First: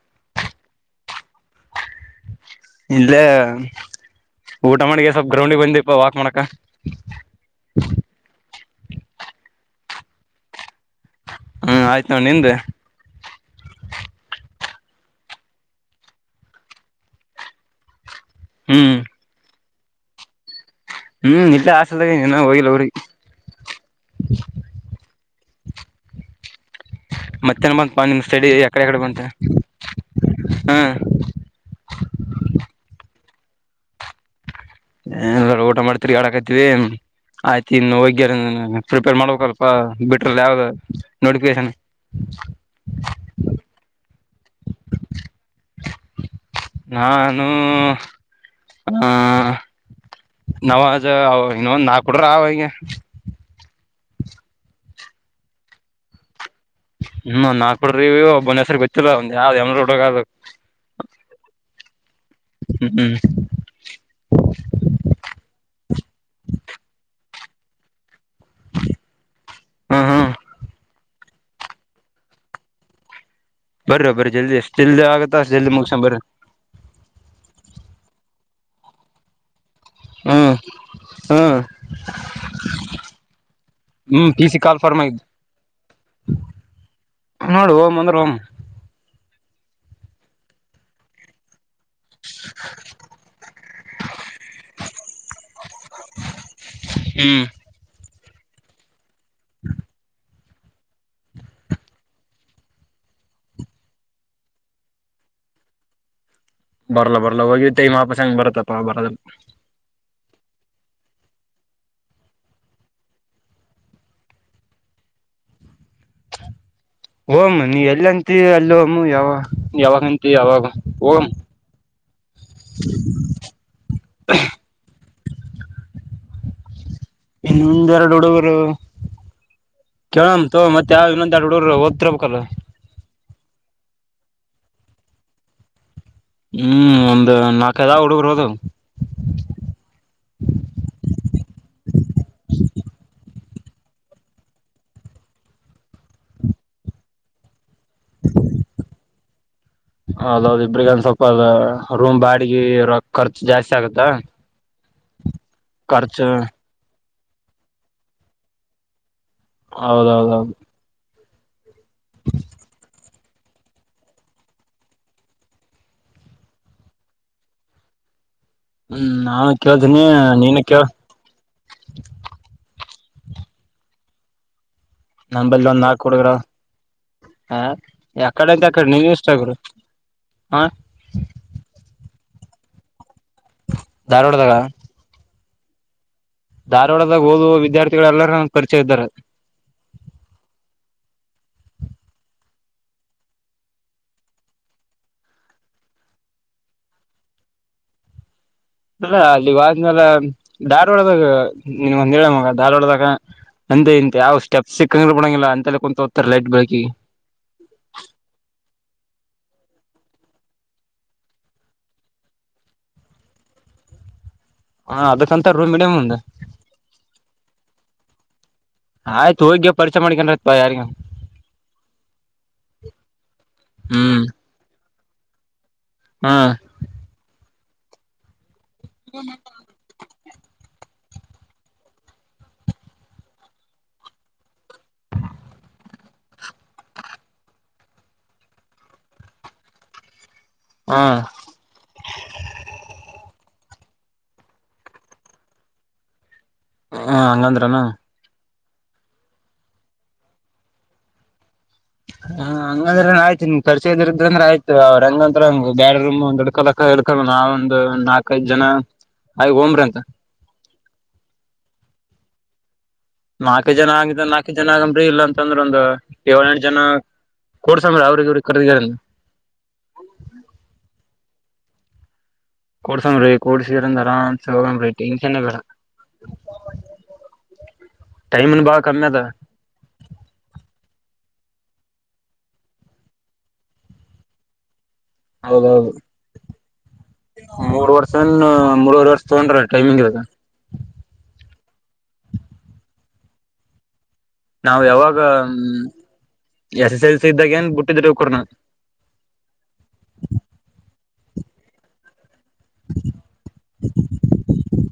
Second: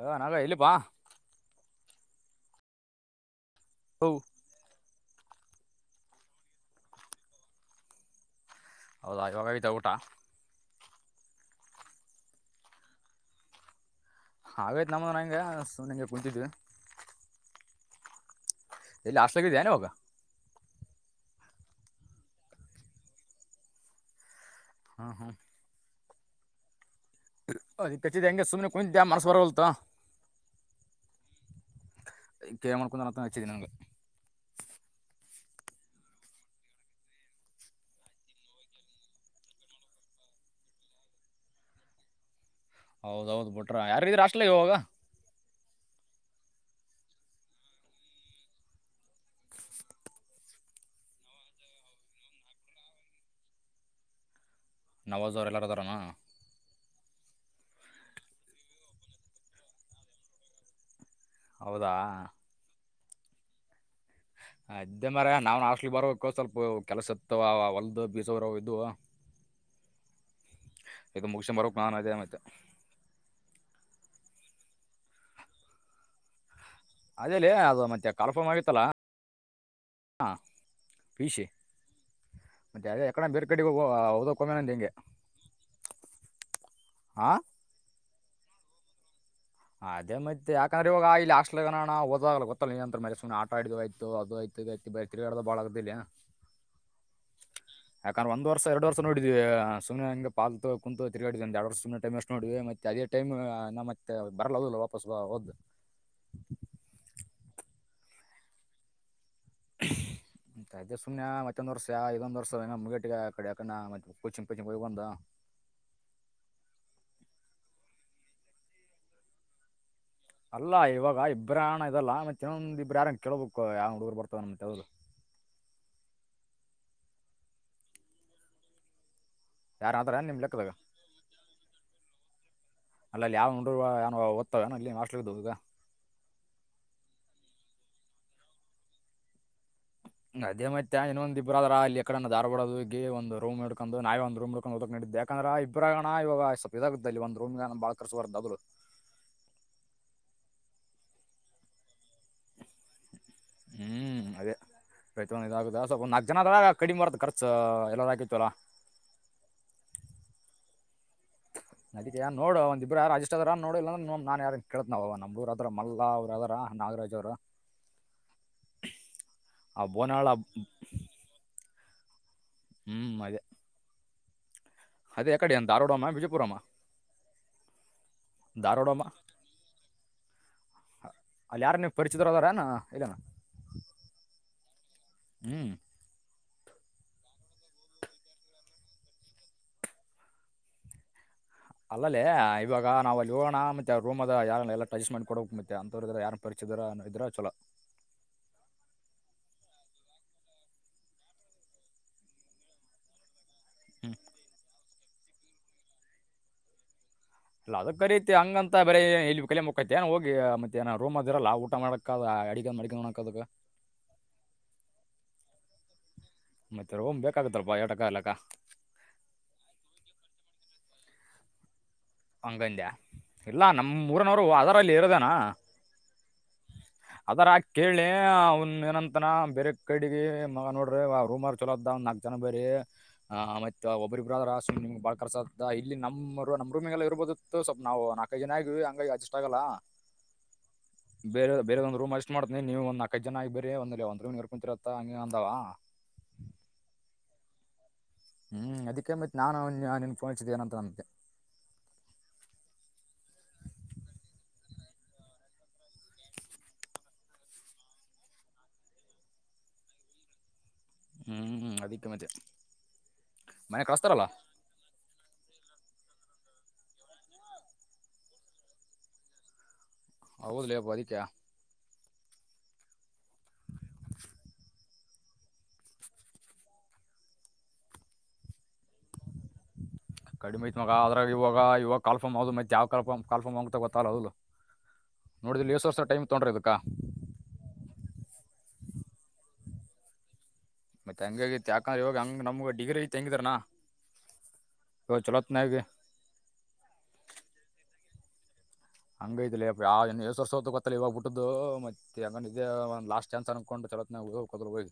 ಹ ನಾಗ ಇಲ್ಲಿ ಬಾ ಇಲ್ಲೇ ಹ ಊಟ ಮಾಡ್ಗೇಸಿ ಸ್ವಲ್ಪ್ ಗ್ರೌಂಡಿಗ ಬಂದಿವಿ ಪಾ ವಾಕ್ ಮಾಡಕ ಹೌದಾ ಇವಾಗ ಆಯ್ತಾ ಊಟ ಹ್ಮ್ ಆಯ್ತು ನೋಡ ನಿಂದ ಹಾಗೈತ್ ನಮ್ಮದುನ ಹಂಗೆ ಸುಮ್ನ್ ಹಿಂಗೆ ಕುಂತಿದಿವಿ. ಹ್ಮ್ ಎಲ್ ಹಾಸ್ಟೆಲ್ ದಾಗ ಇದಿ ಏನ್ ಇವಾಗ ಹ್ಮ್ ಇಲ್ಲೇ ಹಾಸ್ಟೆಲ್ ದಾಗ ಇದಿನಿ ಹಿನಾ ಹೋಗಿಲ್ಲ ಊರಿಗಿ ಹಾ ಹಾ ಮತ್ತೆನ ಅದಕ್ಕೆ ಬಂತಪಾ ನಿಮ್ ಹಚ್ಚಿದೆ ಹಂಗೆ ಸ್ಟೈಡಿ ಸುಮ್ಮನೆ ಯಕಡಿ ಯಕಡಿ ಕುಂತಿದ್ದೆ ಬಂತ ಮನಸ್ಸು ಬರವಲ್ತು ಹ ಚಿದೀನಂಗ್ ಎನಿಲ್ಲ ಊಟ ಮಾಡಿ ತಿರ್ಗ್ಯಾಡಕತಿವಿ ಆಯ್ತ ಇನ್ನು ಹೋಗಿಕೆರಿನ್ ಪ್ರಿಪೇರ್ ಮಾಡ್ಬೇಕಲ್ಪ ಬಿಟ್ರರಲ್ಲ ಯಾವ್ದ ನೋಟಫಿಕೇಶನ್ ಹೌದೌದು ಬಿಟ್ರ ಯಾರ ಯಾರ್ ಇದೀರಿ ಹಾಸ್ಟೆಲ್ಗ ಇವಾಗ ನಾನು ಆ ನವಾಜ ಅವ ಇನ್ನೊಂದು ನಾಕ ಹುಡಗುರು ಆವ್ ಹಿಂಗೆ ನವಾಜ ಅವ್ರು ಎಲ್ಲರು ಅದರೇನ ಹ್ಮ್ ನಾಕ್ ಹುಡುಗರು ಇವಿ ಒಬ್ಬೊನ ಹೆಸ್ರ ಗೊತ್ತಿಲ್ಲ ಒಂದ್ ಯಾವ್ದ್ ಎಮ್ರಾ ಹುಡಗ ಅದು ಹೌದಾ ಹ್ಮ್ ಹ್ಮ್ ಇದ್ದೆ ಮಾರಾಯ ನಾವು ಹಾಸ್ಟೆಲ್ಗಿ ಬರ್ಬೇಕು ಸ್ವಲ್ಪ ಕೆಲಸ ಇರ್ತವ ಅವ ಹೊಲದು ಬೀಜ ಹುರವು ಇದ್ವು ಹ್ಮ್ ಹ್ಮ್ ಇದು ಮುಗಿಸಿಗೆಮ್ ಬರ್ಬೇಕ ನಾನ ಅದೇ ಮತ್ತೆ ಬರ್ವೋ ಬರಿ ಜಲ್ದಿ ಎಷ್ಟು ಜಲ್ದಿ ಆಗತ್ತ ಅಷ್ಟ ಜಲ್ದಿ ಮುಗೆಸೆಂಬ ಬರ್ರಿ ಅದೇಲೆ ಅದು ಮತ್ತೆ ಕಾಲ್ ಫಾರ್ಮ್ ಆಗಿತ್ತಲ್ಲ ಹ ಹ್ಮ್ ಪಿ ಸಿ ಹ್ಮ್ ಮತ್ತೆ ಅದೆ ಯಕಡೆ ಬೇರೆ ಕಡಿಗ ಹೋಗವ ಹ್ಮ್ ಓದಕ ಪಿ ಹೊಗಮ್ ಸಿ ನೆಂದೇ ಕಾಲ್ ಹಿಂಗೆ ಫಾರ್ಮ್ ಆಗಿದ್ದು ಹಾ ನೋಡು ಓಮ್ ಅಂದ್ರ ಓಮ್ ಅದೇ ಮತ್ತೆ ಯಾಕಂದ್ರ ಇವಾಗ ಹಾಸ್ಟೆಲ್ ಇಲ್ಲೆ ಇರಣ ಅಣ್ಣ ಒದದ ಅಗಲ್ಲ ಗೊತ್ತಲ್ಲ ನಿಯಂತರ ಮ್ಯಾಲೆ ಸುಮ್ನೆ ಆಟ ಆಡಿದು ಆಯ್ತು ಅದು ಆಯ್ತು ಇದು ಆಯ್ತು ಬೆ ತಿರ್ಗ್ಯಾಡದ ಬಾಳಾ ಅಗತ್ ಬಿಲ್ಯ ಹ್ಮ್ [unintelligible] ಯಾಕಂದ್ರ ಒಂದ್ ವರ್ಷ ಎರಡು ವರ್ಷ ನೋಡಿದ್ವಿ ಸುಮ್ನೆ ಹಂಗ ಪಾಲ್ತು ಕುಂತು ತಿರುಗಾಡಿಕೆಂತ ಎರಡು ವರ್ಷ್ ಸುಮ್ನೆ ಟೈಮ ವೆಷ್ಟ ಮಾಡಿವಿ ಮತ್ತೆ ಅದೇ ಟೈಮ್ ನ ಮತ್ತೆ ಬರಲ್ಲ ಹೌದಿಲ್ಲ ವಾಪಸ್ ಬಾ ಓದು. ಬರ್ಲಾ ಬರ್ಲ್ಲ ಹೋಗಿದ್ದ ಟೈಮ್ ವಾಪಸ್ ಹೆಂಗ್ ಬರತ್ತಪ್ಪಾ ಬರಲ್ಲ ಅದ್ಕೆ ಸುಮ್ನೆ ಮತ್ತೊಂದ್ ವರ್ಷ ಯಾ ಇದೊಂದ್ ವರ್ಷ ಮುಗಟ್ಟಿಗೆ ಆ ಕಡೆ ಯಾಕನ ಕೊಚಿಂಗ ಪಿಚಿಂಗ ಹೋಗಿ ಬಂದ ಹೋಗಮ್ ನೀ ಎಲ್ಲಿ ಅಂತಿ ಅಲ್ಲಿ ಹೋಗಮು ಯಾವ ಯಾವಾಗಂತಿ ಯಾವಾಗ ಅಲ್ಲ ಇವಾಗ ಓಮ್ ಇಬ್ರೆ ಅನ್ನಣ ಇದಲ್ಲಾ ಮತ್ತೆ ಇನ್ನೊಂದ್ ಇಬ್ರು ಯಾರನ ಕೇಳ್ಬೇಕು ಯಾ ಹುಡುಗರು ಬರ್ತರೆನ್ ಅಂತ ಹೌದಿಲ್ಲ ಇನ್ನೊಂದ್ ಎರಡ್ ಹುಡುಗುರು ಯಾರು ಆದ್ರೆ ನಿಮ್ಮ ಕೇಳಮ್ ತೊಗೊ ಲೆಕ್ಕದಾಗ ಮತ್ ಯಾವ್ ಇನ್ನೊಂದ ಎರಡ ಹುಡುಗುರು ಒದತಿರ್ ಬೇಕಲ್ಲ ಅಲ್ಲ ಅಲ್ಲಿ ಯಾವ್ [unintelligible] ಯಾನ್ ಓತಾವೆನ್ ಅಲ್ಲಿ ಹಾಸ್ಟೆಲ್ ಇದ್ದು ಇದಾ ಹ್ಮ್ ಒಂದ ನಾಲ್ಕೈದಾವ ಹುಡುಗುರ್ ಓದಾವ್ ಅದೇ ಮತ್ತೆ ಇನ್ನೊಂದ ಇಬ್ಬರು ಆದ್ರ ಅಲ್ಲಿ ಈಕ್ಕಡನಾ ಧಾರವಾಡ ಅದು ಇಗ್ಗಿ ಒಂದ ರೂಮ್ ಹಿಡ್ಕೊಂಡು ನಾವೇ ಒಂದ ರೂ ಹಿಡ್ಕುಓದಕ ನಡಿದ್ದೆ ಯಾಕಂದ್ರೆ ಇಬ್ರಾಗಣ ಇವಾಗ ಸ್ವಪ್ ಇದಾಗ ಅಲ್ಲಿ ಒಂದು ರೂ್ ಬಾಳ ಖರ್ಚ ಬರತದ ಹೌದೌದು ಇಬ್ರಿಗಂದ್ರ ಸ್ವಲ್ಪ ಅದ ರೂಮ್ ಬಾಡಿಗಿ ರೋಕ್ಕ ಖರ್ಚು ಜಾಸ್ತಿ ಆಗತ್ತ ಹ್ಮ್ ಅದೇ ಸ್ವಲ್ಪ ನಾಕ ಜನ ಅದರ ಕಡಿಮ ಬರತ್ ಖರ್ಚ ಎಲ್ಲಾರ ಆಕಿತ್ತು ಅಲ ಹೌದೌದೌದು ನದಕ್ಕೆ ಯ ನೋಡು ಒಂದಿಬ್ಬರ ರಾಜ ದ ನೋಡಿ ಅಂದ್ರೆ ನಾನ್ ಯಾರ ಕೇಳಳ್ತ್ ನಾವ್ ನಮ್ೂರು ಅದ ಮಲ್ಲಾ ಅವ್ರ ಅದಾರ ನಾಗರಾಜ್ ಅವ್ರರು ಹ್ಮ್ ನಾನು ಕೇಳ್ತೀನಿ ಬೋನಾಳ ನೀನು ಕೇಳು [inaudible] ಹ್ಮ್ ಮದೆ ನಂಬಲ್ಲಿ ಒಂದು ಹಾಕ ಕುಡುಗರ ಬಿಜಾಪುರಮ್ಮ ಹ ಎಕಡೈಂತ ಅಡೆ ಧಾರವಾಡಮ್ಮ ನೀವ ಇಷ್ಟರು ಹ ಚಿತ್ರದಾರನಾ ಇದನಾ ಧಾರವಾಡದಾಗ ಹ್ಮ್ ಧಾರವಾಡದಾಗ ಓದುವ ವಿದ್ಯಾರ್ಥಿಗಳೆಲ್ಲರ ಪರಿಚಯ ಇದ್ದಾರೆ ಅಲ್ಲಲ್ಲೇ ಇವಾಗ ನಾವವು ಅಲ್ಲಿೋಣ ಮತ್ತೆ ರೂಮದ ಯಾರ ಎಲ್ಲ ಟಜಸ್ಟ್ ಮಾಡಿ ಕೊಡಬೇಕಕ್ ಮತ್ತೆ ಅಂತವ್ರ ಇದ್ರ ಯಾರು ಪರಿಚಿತರ ಅನ್ನೋ ಇದ್ರ ಚಲೋ ಅಲ್ಲ ಅಲ್ಲಿ ವಾದ ಮೇಾಲ ಧಾರವಾಡ ಒಡದಾಗ ನಿನ್ಗ ಒಂದ ಹೇಳ ಮಗ ದಾರ್ ಒಡದಾಗ ಅಂದೆ ಹ್ಞೂ ಇಂತ ಯಾವ ಸ್ಟೆಪ್ ಸಿಕ್ ಕನರ್ ಬೋಂಗಿಲ್ಲ ಅಂತಲ್ಲ ಕ ಕುಂತತ ಹೋಗತಾರೆ ಲೈಟ್ ಬೆಳಕಿ ಇಲ್ಲ ಅದ ಕರಿೀತಿ ಹಂಗಂತ ಮತ್ತ ಬರ ಇಲ್ಲಿ ಕಲಯ ಮುತಿಏ ಹೋಗಿ ಮತ್ತೆ ಏನ ರೂಮ ಅದಿರಲ್ಲ ಊಟ ಮಾಡಕ ಅಡ ಮಡ ನೋಕ ಅದ ಹಾ ಅದಕ್ಕಂತ ರೂ ಮಿಡಿಯಮ್ ಒಂದ್ ಮತ್ತೆ ರೋಮ್ ಬೇಕಾಗತ್ಲ್ ಬಾ ಎಟಕಲಕ್ಕ ಆಯ್ತು ಹೋಗಿ ಪರಿಚಯ ಮಾಡ್ಕೊಂಡ ಆತ್ವಾ ಯಾರಿಗ ಹಂಗಂದ್ಯಾ ಇಲ್ಲಾ ನಮ್ಮ್ ಊರನವರು ಅದರ ಇಲ್ಲಿ ಇರೋದನಾ ಹಾ ಕೇಳೆ ಅವನ್ ಏನಂತನ ಬೇರೆ ಕಡೆಗೆ ಮಗ ನೋಡ್ರಿ ಆ ರೂಮರ್ ಚಲೋದ ಒ್ ನಾಕ್ ಜನ ಬೇರಿ ಆ್ ಮತ್ತತ್ ಒಬ್ಬ್ರಬ್ಬರ್ರ ನಿಮ್ ಬಾಳ್ ಕರ್ಸ ಇಲ್ಲಿ ನಮ್ಮರು ನ ನಾವು ನಾಲ್ಕೈದು ಜನ ಆಗವಿ ಹಂಗಾಗಿ ಅಷ್ಟ ಆಗಲ್ಲ ಹ್ಮ ಬೇರೆ ಬೇರೆ ಒಂದ್ ರೂಮ್ ಅಷ್ಟಟ್ ಮಾಡ್ತೀಿ ನೀವು ಒಂದ ನಲ್ಕೈದು ಜನ ಆಗಿ ಬೇ ಒಂದ ಒಂದ ಮಿನವರೆ ಕು ಮುಂಚಿರುತ್ತಾ ಹಂಗೆ ಅಂದಾವ ಹ್ಮ ಹಂಗಂದ್ರನು ಹ್ಮ್ ಅದಕ್ಕೆೇಂಬತ್ ನಾನು ನಿನ್ ಫೋನ್ ಇಸಿದ ನಂತ ನಮಗೆ ಹಾ ಹಂಗಂದ್ರ ಆಯ್ತು ಕರ್ಸದ ಇದಂದ್ರ ಆಯ್ತು ಅವ್ರ ಹಂಗಂತಂಗ ಬ್ಯಾಡ ರೂಮ್ ಒಂದ್ಡ್ಕ ಹಡ್ಕಲ್ಲ ನಾವ ಒಂದ ನಾಕೈದ್ ಜನ ಆ ಹಂಬ್ರ ಅಂತ ಹ್ಮ್ ಹ್ಮ್ ಅದಕ್ಕೆ ಮಟ ನಾಲ್ಕು ಜನ ಆಗಿದ ನಾಲ್ಕು ಜನ ಆಗಂಬ್ರಿ ಇಲ್ಲಾಂತಂದ್ರ ಒಂದು ಏಳ ಎಂಟು ಜನ. ಕೊಡ್ಸಾಮ್ರ ಅವ್ರಿಗೆ ಇವ್ರಿಗೆ ಕರ್ದಾರ. ಹೌದಲಪ್ಪ ಅದಿಕ. ಕೊಡ್ಸನ್್ರೀ. ಕಡಿ ಸೀರ ತರ ಸು. ಟೆನ್ನ್ ಬೇಡ ಟೈಮ್ ಬ. ಕಡಿಮಹಿತ ಮಗ ಅವ. ಇವಾಗ ಇವಾಗ ಕಲ್ಫಮ್ ಅೌದು ಮತ್ತೆ ಯಾವ್ ಕಲ್ಫ್ ಕಾಫಮ್ ಹಂಗಂತ ಗೊತ್ತಲ್ಲ ಅದಲು. ಹೌದೌದು ಮೂರ್ ವರ್ಷನ್ ಮೂವರ್ ವರ್ಷ ತೊಂದ್ರ. ಟೈಮಿಂಗ್ ಇರದ. ಮತ್ತೆ ಹಂಗ ಯಾಕಂದ್ರೆ ಇವಾಗ ಹಂಗ ನಮ್ಗ ಡಿಗ್ರಿ ತಂಗಿದಾರನಾ. ನಾವ್ ಯಾವಾಗ ಹ್ಮ ಎಸ್ ಎಸ್ ಎಲ್ ಸಿ ಇದ್ದಾಗ ಏನ್ ಬಿಟ್ಟಿದರು. ಕೊನಾದು. ಹಂಗೈತಿಲಿ ಎಷ್ಟ ವರ್ಸತ್ತು ಗತ್ತಲ್ಲ ಇವಾಗ ಬಿಟ್ಟದ್ದು ಮತ್ತೆ. ಂಗ ಇೇ ಒಂದು ಲಾಸ್ಟ್ ಚಾನ್ಸ್ ಅನ್ಕೊಂಡು ಚೋಗ್.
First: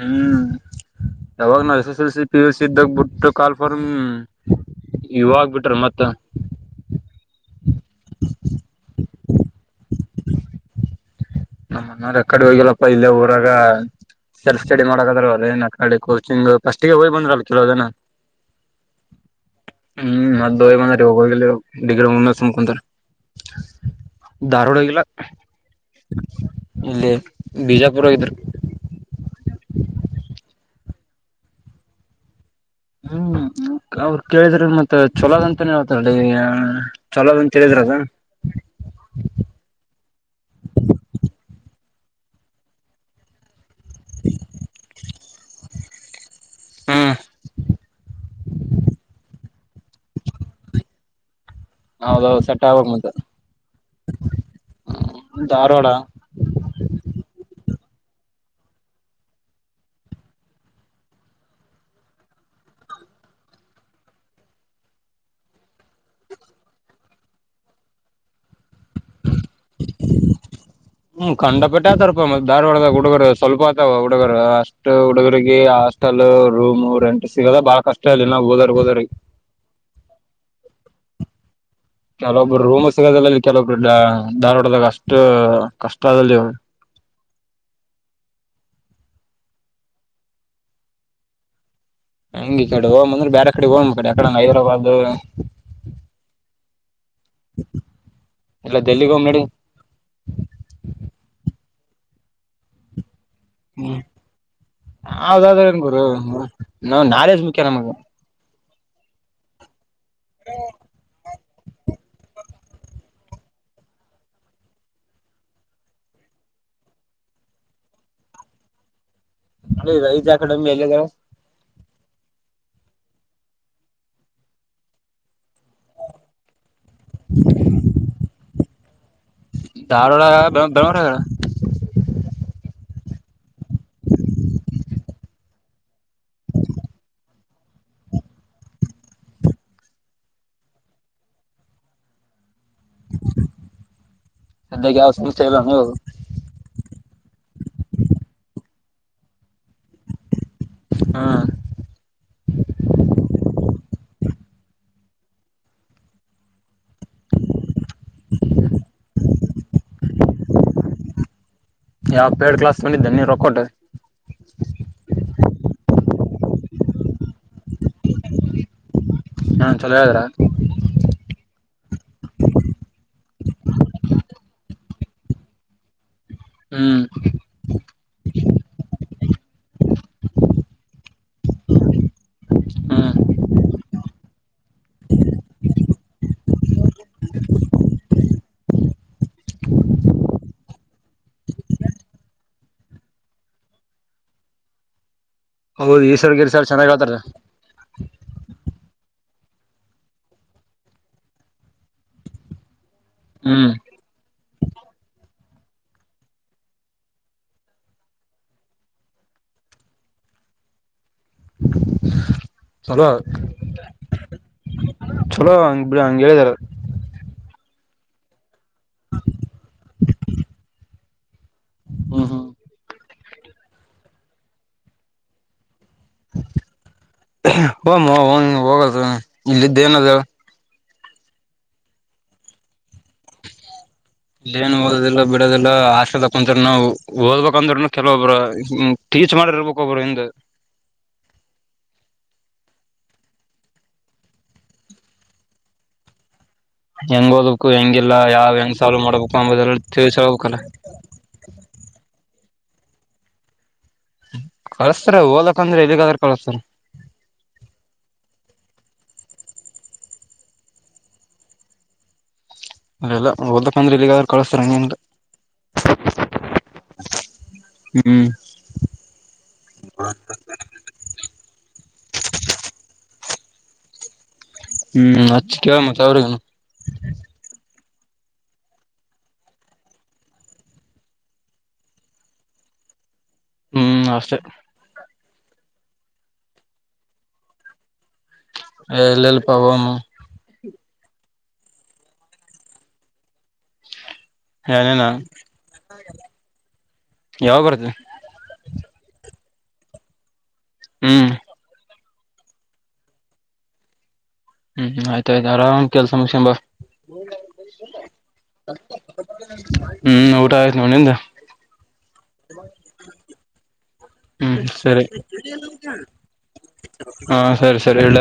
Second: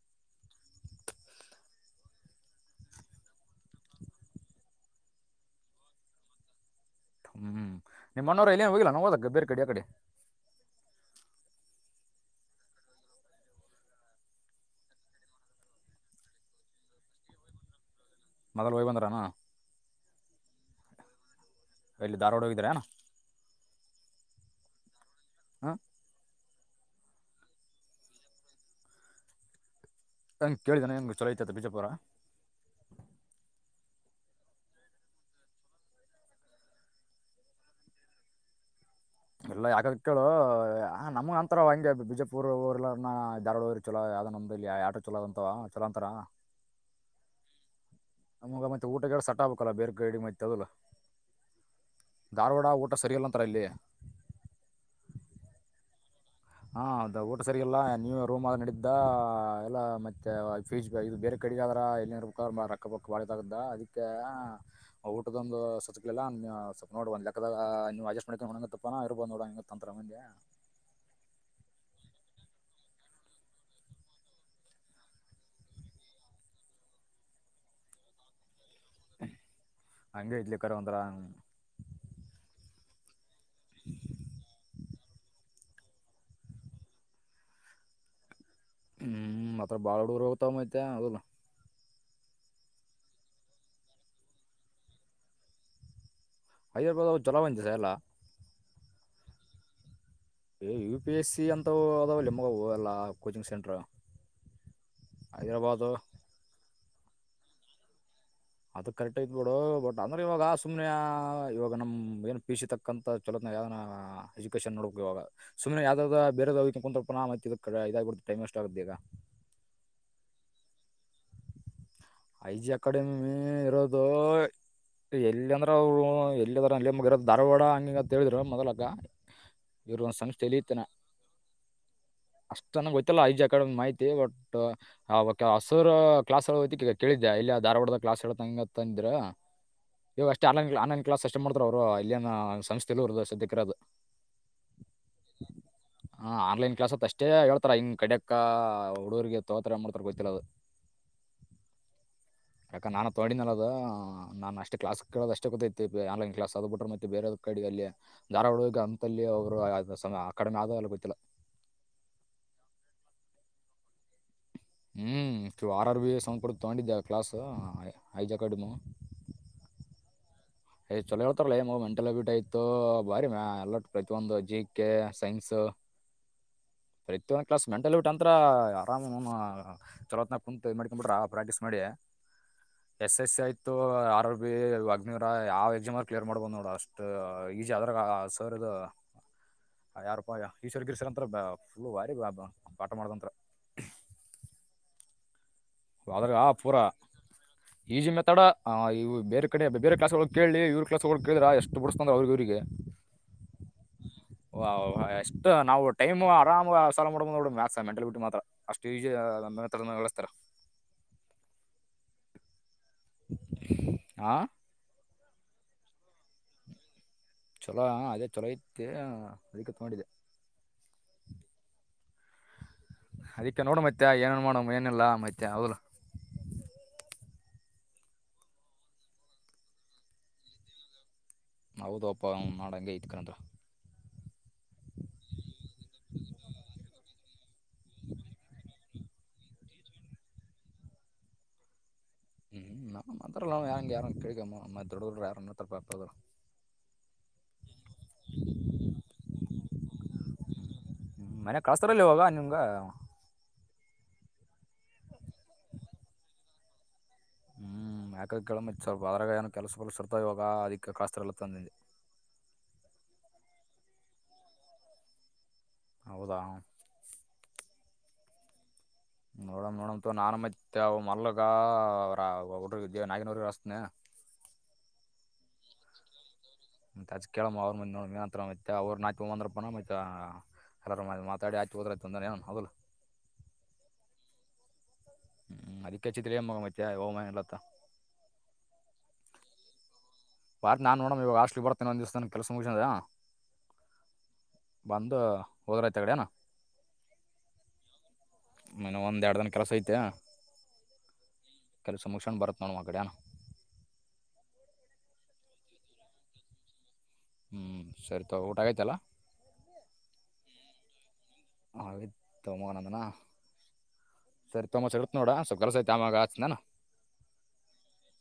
ಹ್ಮ್. ಯಾವಾಗ ನಾವ್ S S L C P S C ಇದ್ದಾಗ ಬಿಟ್ಟು ಕಾಲ್ ಫಾರಮ್ ಇವಾಗ ಬಿಟ್ರ ಮತ್ತ. ಹ್ಮ್ ನಿಮ್ಮನವರ ಎಲ್ಲಿ ಏನು ಹೋಗಿಲ್ಲ ನಾ ಹೋದಕ್ಕೆ ಬೇರೆ ಕಡೆಯ ಕಡೆ. ನಮ್ಮನ್ರ ಅಕಡೆ ಹೋಗಿಲ್ಲಪ್ಪಾ ಇಲ್ಲೇ ಊರಾಗ ಸೆಲ್ಫ್ ಸ್ಟಡಿ ಮಾಡಕದ್ರ ಅದ ಏನ್ ಅಡೆ ಕೋಚಿಂಗ್ ಫಸ್ಟ್ಗೆ ಹೋಗ್ ಬಂದ್ರಲ್ ಕೆಲೋದನ. ಮೊದಲು ಒಯ್ ಬಂದ್ರಾನ. ಹ್ಮ್ ಮ ದವೆ ಮಂದರಿ ಹೋಗಗ. ಡಿಗ್ರ ಇಲ್ಲಿ ಮುೆ ಧಾರವಾಡ ಹೋಗಿದ್ರೆ ಸಕಂತಾರೆ ಏನು ದಾರುಡಲ್ಲ. ಇಲ್ಲಿ ಬಿಜಾಪುರಾಗಿದ್ರು ಹಂಗ್ ಕೇಳಿದಾನ ಹೆಂಗ ಚಳೋತತೆ ಬಿಜಾಪುರ. ಹ್ಮ್ ಅವ್ರ ಕೇಳಿದ್ರ ಮತ್ತ ಚಲೋದ್ ಅಂತಾನೇ ಹತಿ ಚಲೋದ ಅಂತೇಳಿದ್ರದ. ಇಲ್ಲ ಯಾಕದ ಕೇಳು ಆ ನಮ್ಗ ಅಂತರ ಹಂಗೆ ಬಿಜೆಪುರ್ ಊರ್ಲ್ಲ ಧಾರ್ಡ ಊರ್. ಚಲೋ ಯಾವ್ದ ನಮ್ ಇ ಆಟೋ ಚಲೋ ಅಂತ. ಚಲೋಂತರಾ. ಹ್ಮ. ನಮಗ ಮತ್ತೆ ಊಟಗಳ ಸಟ್ ಆಬಬೇಕಲ್ಲ ಬೇರೆ ಗೈ ಮತ್ತ ಅದಲ್ಲಾ. ಹೌದದು ಸೆಟ್ ಆಗೋಗ ಮಂತಂತ ಅಂತಾರ ಇಲ್ಲಿ ಧಾರವಾಡ. ಹಾ ಅದ ಊಟ ಸರಿಯಲ್ಲ ನೀವು ರೂಮ್ ಆದ ನಡಿದ್ದ ಎಲ್ಲ ಮತ್ತೆ ಫೀಜ್ ಇದು ಬೇರೆ ಕಡೆಗ ಆದ್ರ ಎಲ್ಲಿ ಇರ್ಬೇಕ ರೊಕ್ಕ ಬೊಕ್ಕ ಬಾಿದಾಗದ ಅದಕ್ಕೆ ಊಟದೊಂದು ಸತ್ಕ್ಲಿಲ್ಲ ನೋಡ್ಬ್ ಲೆಕ್ಕದಾಗ ನೀವು ಅಡ್ಜಸ್ಟ್ ಮಾಡ ನೋಡ ತಪ್ಪಾನ ಇರ್ಬ್ ನೋಡಂಗ ತಂತ್ರ ಮುಂದೆ. ಹ್ಮ್ ಕಂಡಪಟ್ಟೆ ಆತಾರಪ್ಪ ಮತ್ತ ಧಾರವಾಡದಾಗ ಹುಡುಗರು ಸ್ವಲ್ಪ ಆತವ ಹುಡುಗರು ಅಷ್ಟ್ ಹುಡುಗರಿಗೆ ಹಾಸ್ಟೆಲ್ ರೂಮ್ ರೆಂಟ್ ಸಿಗದ ಬಾಳ ಕಷ್ಟ ಇಲ್ಲಿ ನಾವು ಹೋದ. ಹಂಗ ಇಡ್ಲಿಕ್ಕಾರ ಒಂದರ. ಚಲೊ ಒಬ್ಬರು ರೂಮ ಸಿಗದಲ್ಲ. ಕೆಲವ ಕ್ರಡ ಧಾರ್ವಾಡದಾಗ ಅಷ್ಟು. ಅಷ್ಟು ಕಷ್ಟ ಆದದಲ್ಲಿ ಅವ. ಹ್ಮ್ ಮಾತ್ರ ಬಾಳ ಹುಡುರು ಹೋಗ್ತಾವ ಮೈತೆ ಅದಲ್. ಹಂಗ ಈ ಕಡೆ ಹೋಗ್ ಅಂದ್ರೆ ಬೇರೆ ಕಡೆ ಹೋಗ ಕಡೆ ಯಕಡಂಗ ಹೈದ್ರಾಬಾದ್. ಹಐ್ಯಾರಪ ತಗೋಮಂದಿರ ಎಲ್ಲ ಇಲ್ಲ ಡೆಲ್ಲಿಗೆ ಹೋಗಮಾ ನಡೀ ಏ ಯು ಪಿ ಎಸ್ ಸಿ ಅಂತವು ಅದಾವ ನಿಮಗ ಎಲ್ಲ ಕೋಚಿಂಗ್ ಸೆಂಟ್ರ್ ಹ್ಮ್ ಯಾವ್ದಾದ್ರೆ ಏನ್ ಹೈದರಾಬಾದ್ ಗುರು ನಾ ನಾಲೆ ಜ್ ಮುಖ್ಯ ನಮಗ ಅದು ಕರೆಕ್ಟ್ ಐತಿ ಬಿಡ ಅಂದ್ರೆ ಇವಾಗ ಸುಮ್ನೆ ಇವಾಗ ನಮ್ ಏನ್ ಪಿ ಯು ಸಿ ತಕ್ಕಂತ ಚಲೋನ ಯಾವ ಎಜುಕೇಶನ್ ನೋಡಬೇಕುವಾಗ ಸುಮ್ನೆ ಯಾವ್ದಾವ್ದ ಬೇದ ಕು ಮತ್ತ ಇದ ಇದಾಗಿಬಡ್ೆ ಟೈಮ್ ವೇಸ್ಟ್ ಆಗುತ್ತೆ ಈಗ ದೇ ಈಗ ಈಜ ಕಡಮ್ಮಿ ಎಲ್ಲ ಐ ಜಿ ಅಕಾಡೆಮಿ ಇರೋದು ಎಲ್ಲೆಂದ್ರ ಅವ್ರು ಎಲ್ಲಾರ ಅಲ್ಲಿ ಮುಗಿರೋ ಧಾರವಾಡ ಹಂಗಿನಿಂಗ ತಿಳಿದ್ರ ಮೊದಲ ದ ಇವರು ಧಾರವಾಡ ಒಂದಸ ತಲತನ ಬೆಂಗಳೂರಾಗ ಅಷ್ಟನ ಆಯಿತಲ್ಲ ಇ ಜಿ ಕಡೆ ಮಾಹಿತಿ ಒಟ್ ಹ ಕೆ ಅಸುರ ಕೇಳಿದ್ದ ಇಲ್ಲ ಧಾರವಾಡದ ಕ್ಲಾಸ್ ಹೇಳತಂಗ ತಂದರು ಇವ ಅಷ್ಟೇ ಆನ್ೈನ್ ಆನ್ಲೈನ್ ಕ್ಲಾಸ್ ಅಷ್ಟೇ ಮಾಡ್ತಾರ ಅವ್ರು ಇಲ್ಲಿನ ಸಂಸ್ಥೆ ತಿಲದು ಸ್ಯಕ್ಕರೋದು ಸದ್ಯಕ್ಕೆ ಯಾವ ಸಂಸ್ಥೆ ಇಲ್ಲ ನೀವು ಹ ಆನ್ಲೈನ್ ಕ್ಲಾಸ್ ಅಷ್ಟೇ ಹೇಳ್ತಾರ ಹಿಂಗ ಕಡ್ಯಕ್ಕ ಹುಡರ್ಗೆ ತೋತ್ರೆ ಮಾಡಡ್ತಾರೆ ಗೊತ್ತಲವು ಹ್ಮ್ ಅಕ್ಕ ನಾನು ತೋಡ ನಲ ನಾನನ್ ಅಷ್ಟ ಕ್ಲಸ್ ಕೇಳೋ ಅಷ್ಟ ಗೊತ್ತೈತಿ ಆನ್ಲೈನ್ ಕ್ಲಾಸ್ ಆದ್ಬ ಬಿಟೆ ಮತ್ತೆ ಬೇರೆ ಅದ ಕಡೆ ಅಲ್ಲಿ ಧಾರವಾಡಗೆ ಅಂತಲ್ಲಿೋಗರು ಆ ಕಡಿಮೆ ಆದ ಎಲ್ಲ ಗೊ್ತ್ತಲ್ಲ ಯಾವ ಪೇಡ ಕ್ಲಾಸ್ ಬಂದಿದ್ದೆ ನೀ ರೊಕ್ಕ ಕೊಟ್ ಹ್ಮ್ಿವ್ ಆರ್ ಆರ್ ಬಿ ಸಂಪಡ್ ತಗೊಂಡಿದ್ದೆ ಕ್ಲಾಸ್ ಇ ಜಿ ಅಕಾಡೆಮಿ ಹಾ ಚಲೋ ಹೇಳಿದ್ರ ಏ್ ಚಲೋ ಹೇಳ್ತಾರಲ್ಲಗ ಮೆಂಟಲ್ ಅಬಿಲಿಟಿ ಆಯ್ತು ಬಾರಿ ಮ ಅಲ್ಲ ಪ್ರತಿ ಒಂದು ಜಿ ಕೆ ಸೈನ್ಸ್ ಹ್ಮ್ ಪ್ರತಿಯೊಂದ್ ಕ್ಲಾಸ್ ಮೆಂಟಲ್ ಅಬಿಲಿಟಿ ಅಂತರ ಆರಾಮ ಚಲೋತ್ ಕುಂತ ಮಾಡಕೊಂಡ್ಬಿಟ್ರ ಪ್ರಾಕ್ಟೀಸ್ ಮಾಡಿ ಹ್ಮ್ ಎಸ್ ಎಸ್ ಸಿ ಆಯ್ತು ಆರ್ ಆರ್ ಬಿಗ್ನಿ ್ರ ಯಾವ ಎಕ್ಸಾಮಲ್ಲಿ ಕ್ಲಿಯರ್ ಮಾಡ್ಬೋ್ ನೋಡು ಅಷ್ಟ ಈಜಿ ಆದ್ರಾಗ ಸರ್ ಇದು ಯಾರಪ್ಪ ಈಶ್ವರ್ ಗಿರಿ ಸರ್ರ್ಂತ ಫುಲ್ಲು ವಾರಿ ಪಾಠ ಮಾಡ್ದಂತ ಹೌದು ್ರೆ ಈಶ್ವರ್ ಆ ಗಿರ್ ಸರ್ ಪೂರಾ ಚೆನ್ನಾಗ್ ಹೇಳ್ತಾರ ಈಜಿ ಮೆತಾಡ ಇ ಬೇರೆ ಕಡೆ ಬೇರೆ ಕ್ಲಸ್ಗಳಗಳು ಕೇಳ ಇವ್ರ ಕ್ಲಸ್ಗಳಗಳು ಕೇಳಿದ್ರ ಎಷ್ಟು ಬುಡುಸ್ತಾ ಅಂದ್ರ ಅವ್ರಿಗೆ ಇವ್ರಿಗೆ ಹ್ಮ್ ವಓ ಭಷ್ಟ ನಾವು ಟೈಮ್ ಆರಾಮ್ ಸಾಲ ಮಾಡಬ್ ನೋ ಮ್ಯಾತ್ ಮೆಂಟಲಿಟಿ ಮಾತ್ರ ಅಷ್ಟು ಈಜಿಸಸ್ತಾರೆ [inaudible] [unintelligible] ಚಲೋ ಹಾ [unintelligible] ಚಲೋ [unintelligible] ಹಂಗ್ ಹೇಳಿದಾರ ಚಲೋ ಅದೇ ಚಲೋ ಇತ್ತ ಅದಕ್ಕೆ ತಗೊಂಡಿದೆ ಹ್ಮ ಹಾ ಅದಕ್ಕೆ ನೋಡ ಮತ್ತೆ ಏನನ್ ಮಾಡಮ್ ಏನಿಲ್ಲ ಮತ್ತೆ ಹೌ [unintelligible] ಹೊಮ್ಮೋ ಹೋಗದು [unintelligible] ಇಲ್ಲಿದ್ದ ಏನದ ಹೇಳು ಹೌದಪ್ಪ ನಾಡಂಗೆ ಐತ್ಕಂತ ಇಲ್ಲೇನ್ ಓದೋದಿಲ್ಲ ಬಿಡದಿಲ್ಲ ಹಾಸ್ಟೆಲ್ ದಾಗ ಕುಂತರುನು ಓದ್ಬೇಕಂದ್ರನು ಕೆಲವೊಬ್ರು ಟೀಚ್ ಮಾಡೊರಿರ್ಬೇಕು [unintelligible] ಒಬ್ರು ಹಿಂದ ಹ್ಮ್ ನ ಮಾತ್ರಲ್ಲ ಯಾರಂಗ ಯಾರು ಕೇಳಿಕೆಮ್ಮು [unintelligible] ಮತ್ರೊಡ ಯಾರ ಹೆಂಗ್ ಓಡ್ಬೇಕು ಹೆಂಗಿಲ್ಲ ಯಾವ್ ಹೆಂಗ್ ಸಾಲ್ವ್ ಮಾಡ್ಬೇಕು ಅಂಬುದಲ್ಲ [unintelligible] ತಿಳ್ಸ ಹೇಳ್ಬೇಕಲ್ಲ ಹ [unintelligible] ಕಳಸ್ತಾರ ಓಕಂದ್ರೆ ಎಲ್ಲಿಗಾದ್ರ ಕಳಸ್ತಾರ ಹ್ಮ್ ಯಾಕ ಕೇಳ ಸ್ವಲ್ಪ ಅದ್ರಾಗ [unintelligible] ಏನ ಕೆಲಸ ಗಿಲಸ ಇರ್ತಾವ ಇವಾಗ ಅದಿಕ್ಕೆ ಕಾಸ್ತರಿಲ್ಲ ಅಂತ ಅಂದಿ ಅಲ್ಲಲ್ಲಾ ಓದಕ್ಕ ಅಂದ್ರೆ ಎಲ್ಲಿಗಾದ್ರ ಕಳಸ್ತಾರ ಹಂಗೇನಿಲ್ಲ ಹೌದ ಹ್ಮ್ ನೋಡಮ್ ನೋಡಮ ನಾನ ಮತ್ತೆ ಮಲ್ಲಗ ಅವರ್ ಹುಡುಗ [unintelligible] ನಾಗ್ಯಾನವರಿಗೆ ಹಚ್ಚುತಿನಿ ನ [unintelligible] ಹ್ಮ್ ಅಚ್ಚ ಕೇಳ ಮತ್ತ ಅವರಿಗಿನೂ ನಂತ್ರ ಮತ್ತ ಅವ್ರ ನಾಯುಂದನ ಮ ಎಲ್ಲ ಮಾತಾಡಿ ಆಯತು ಹೋದ್ರಯಂದ ಏನ ಹದ [unintelligible] ಹ್ಮ್ ಅಷ್ಟೇ ಹ್ಮ್ ಅದಿಕ್ಕೆ ಅಚ್ಚಿದ್ದೆ [unintelligible] ಮತ್ಯಾ ಹೋಗಮ ಏನ್ ಇಲ್ಲ ಅಂತ ಎ ಇಲ್ಲ ಇಲ್ಲಪಾ ಹೋಗಮು [unintelligible] ಬಾರಿ ನನ್ ನೋಡಮ ಇವಾಗ ಹಾಸ್ಟೆಲಿಗೆ ಬರ್ತೇನೆ ಒಂದಿಸ್ ದಿನ ಕೆಲ್ಸ ಮುಗಸೇಂ [unintelligible] ದು ಏನೇನ ಬಂದು ಹೋದ್ರ ಆಯಿತು ಅಕಾಡಿ [unintelligible] ಏನು ಯಾವಾಗ ಬರ್ತಿ ಇನಾ ಒಂದ ಎರಡು ದಿನ ಕೆಲಸ ಐತೆ ಹ್ಮ್ ಕೆಲ್ಸ ಮುಗ್ಸಿಹಂಡ್ ಬರತ್ತೀನಿ ನೋಡಮ್ ಆ ಕಡೆ ಏನ್ ಹ್ಮ್ ಆಯ್ತಾಯ್ತು ಆರಾಮ್ ಕೆಲ್ಸ ಮುಗಿಸಿಕೊಂಡು ಬಾ ಹ್ಞೂ ಸರಿ ತಗೋ ಊಟ ಆಗೈತಲ್ಲ ಹ್ಮ್ ಊಟಾ ಆಯ್ತ್ ಹ್ಮ್ ನಿಂದ್ [unintelligible] ಹ್ಮ್ ತಗೋ ಮಚ್ಚ ಸರಿ ಇಡ್ತೀನಿ ನೋಡು ಸ್ವಲ್ಪ ಕೆಲಸ ಐತೆ ಆಮ್ಯಾಗ ಹಚ್ಚು ನಾನು ಹಾ ಸರಿ ಸರಿ ಇಡ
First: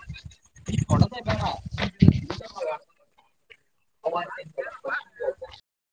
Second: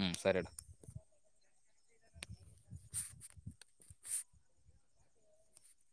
ಹ್ಞೂ ಸರಿ [unintelligible] [unintelligible]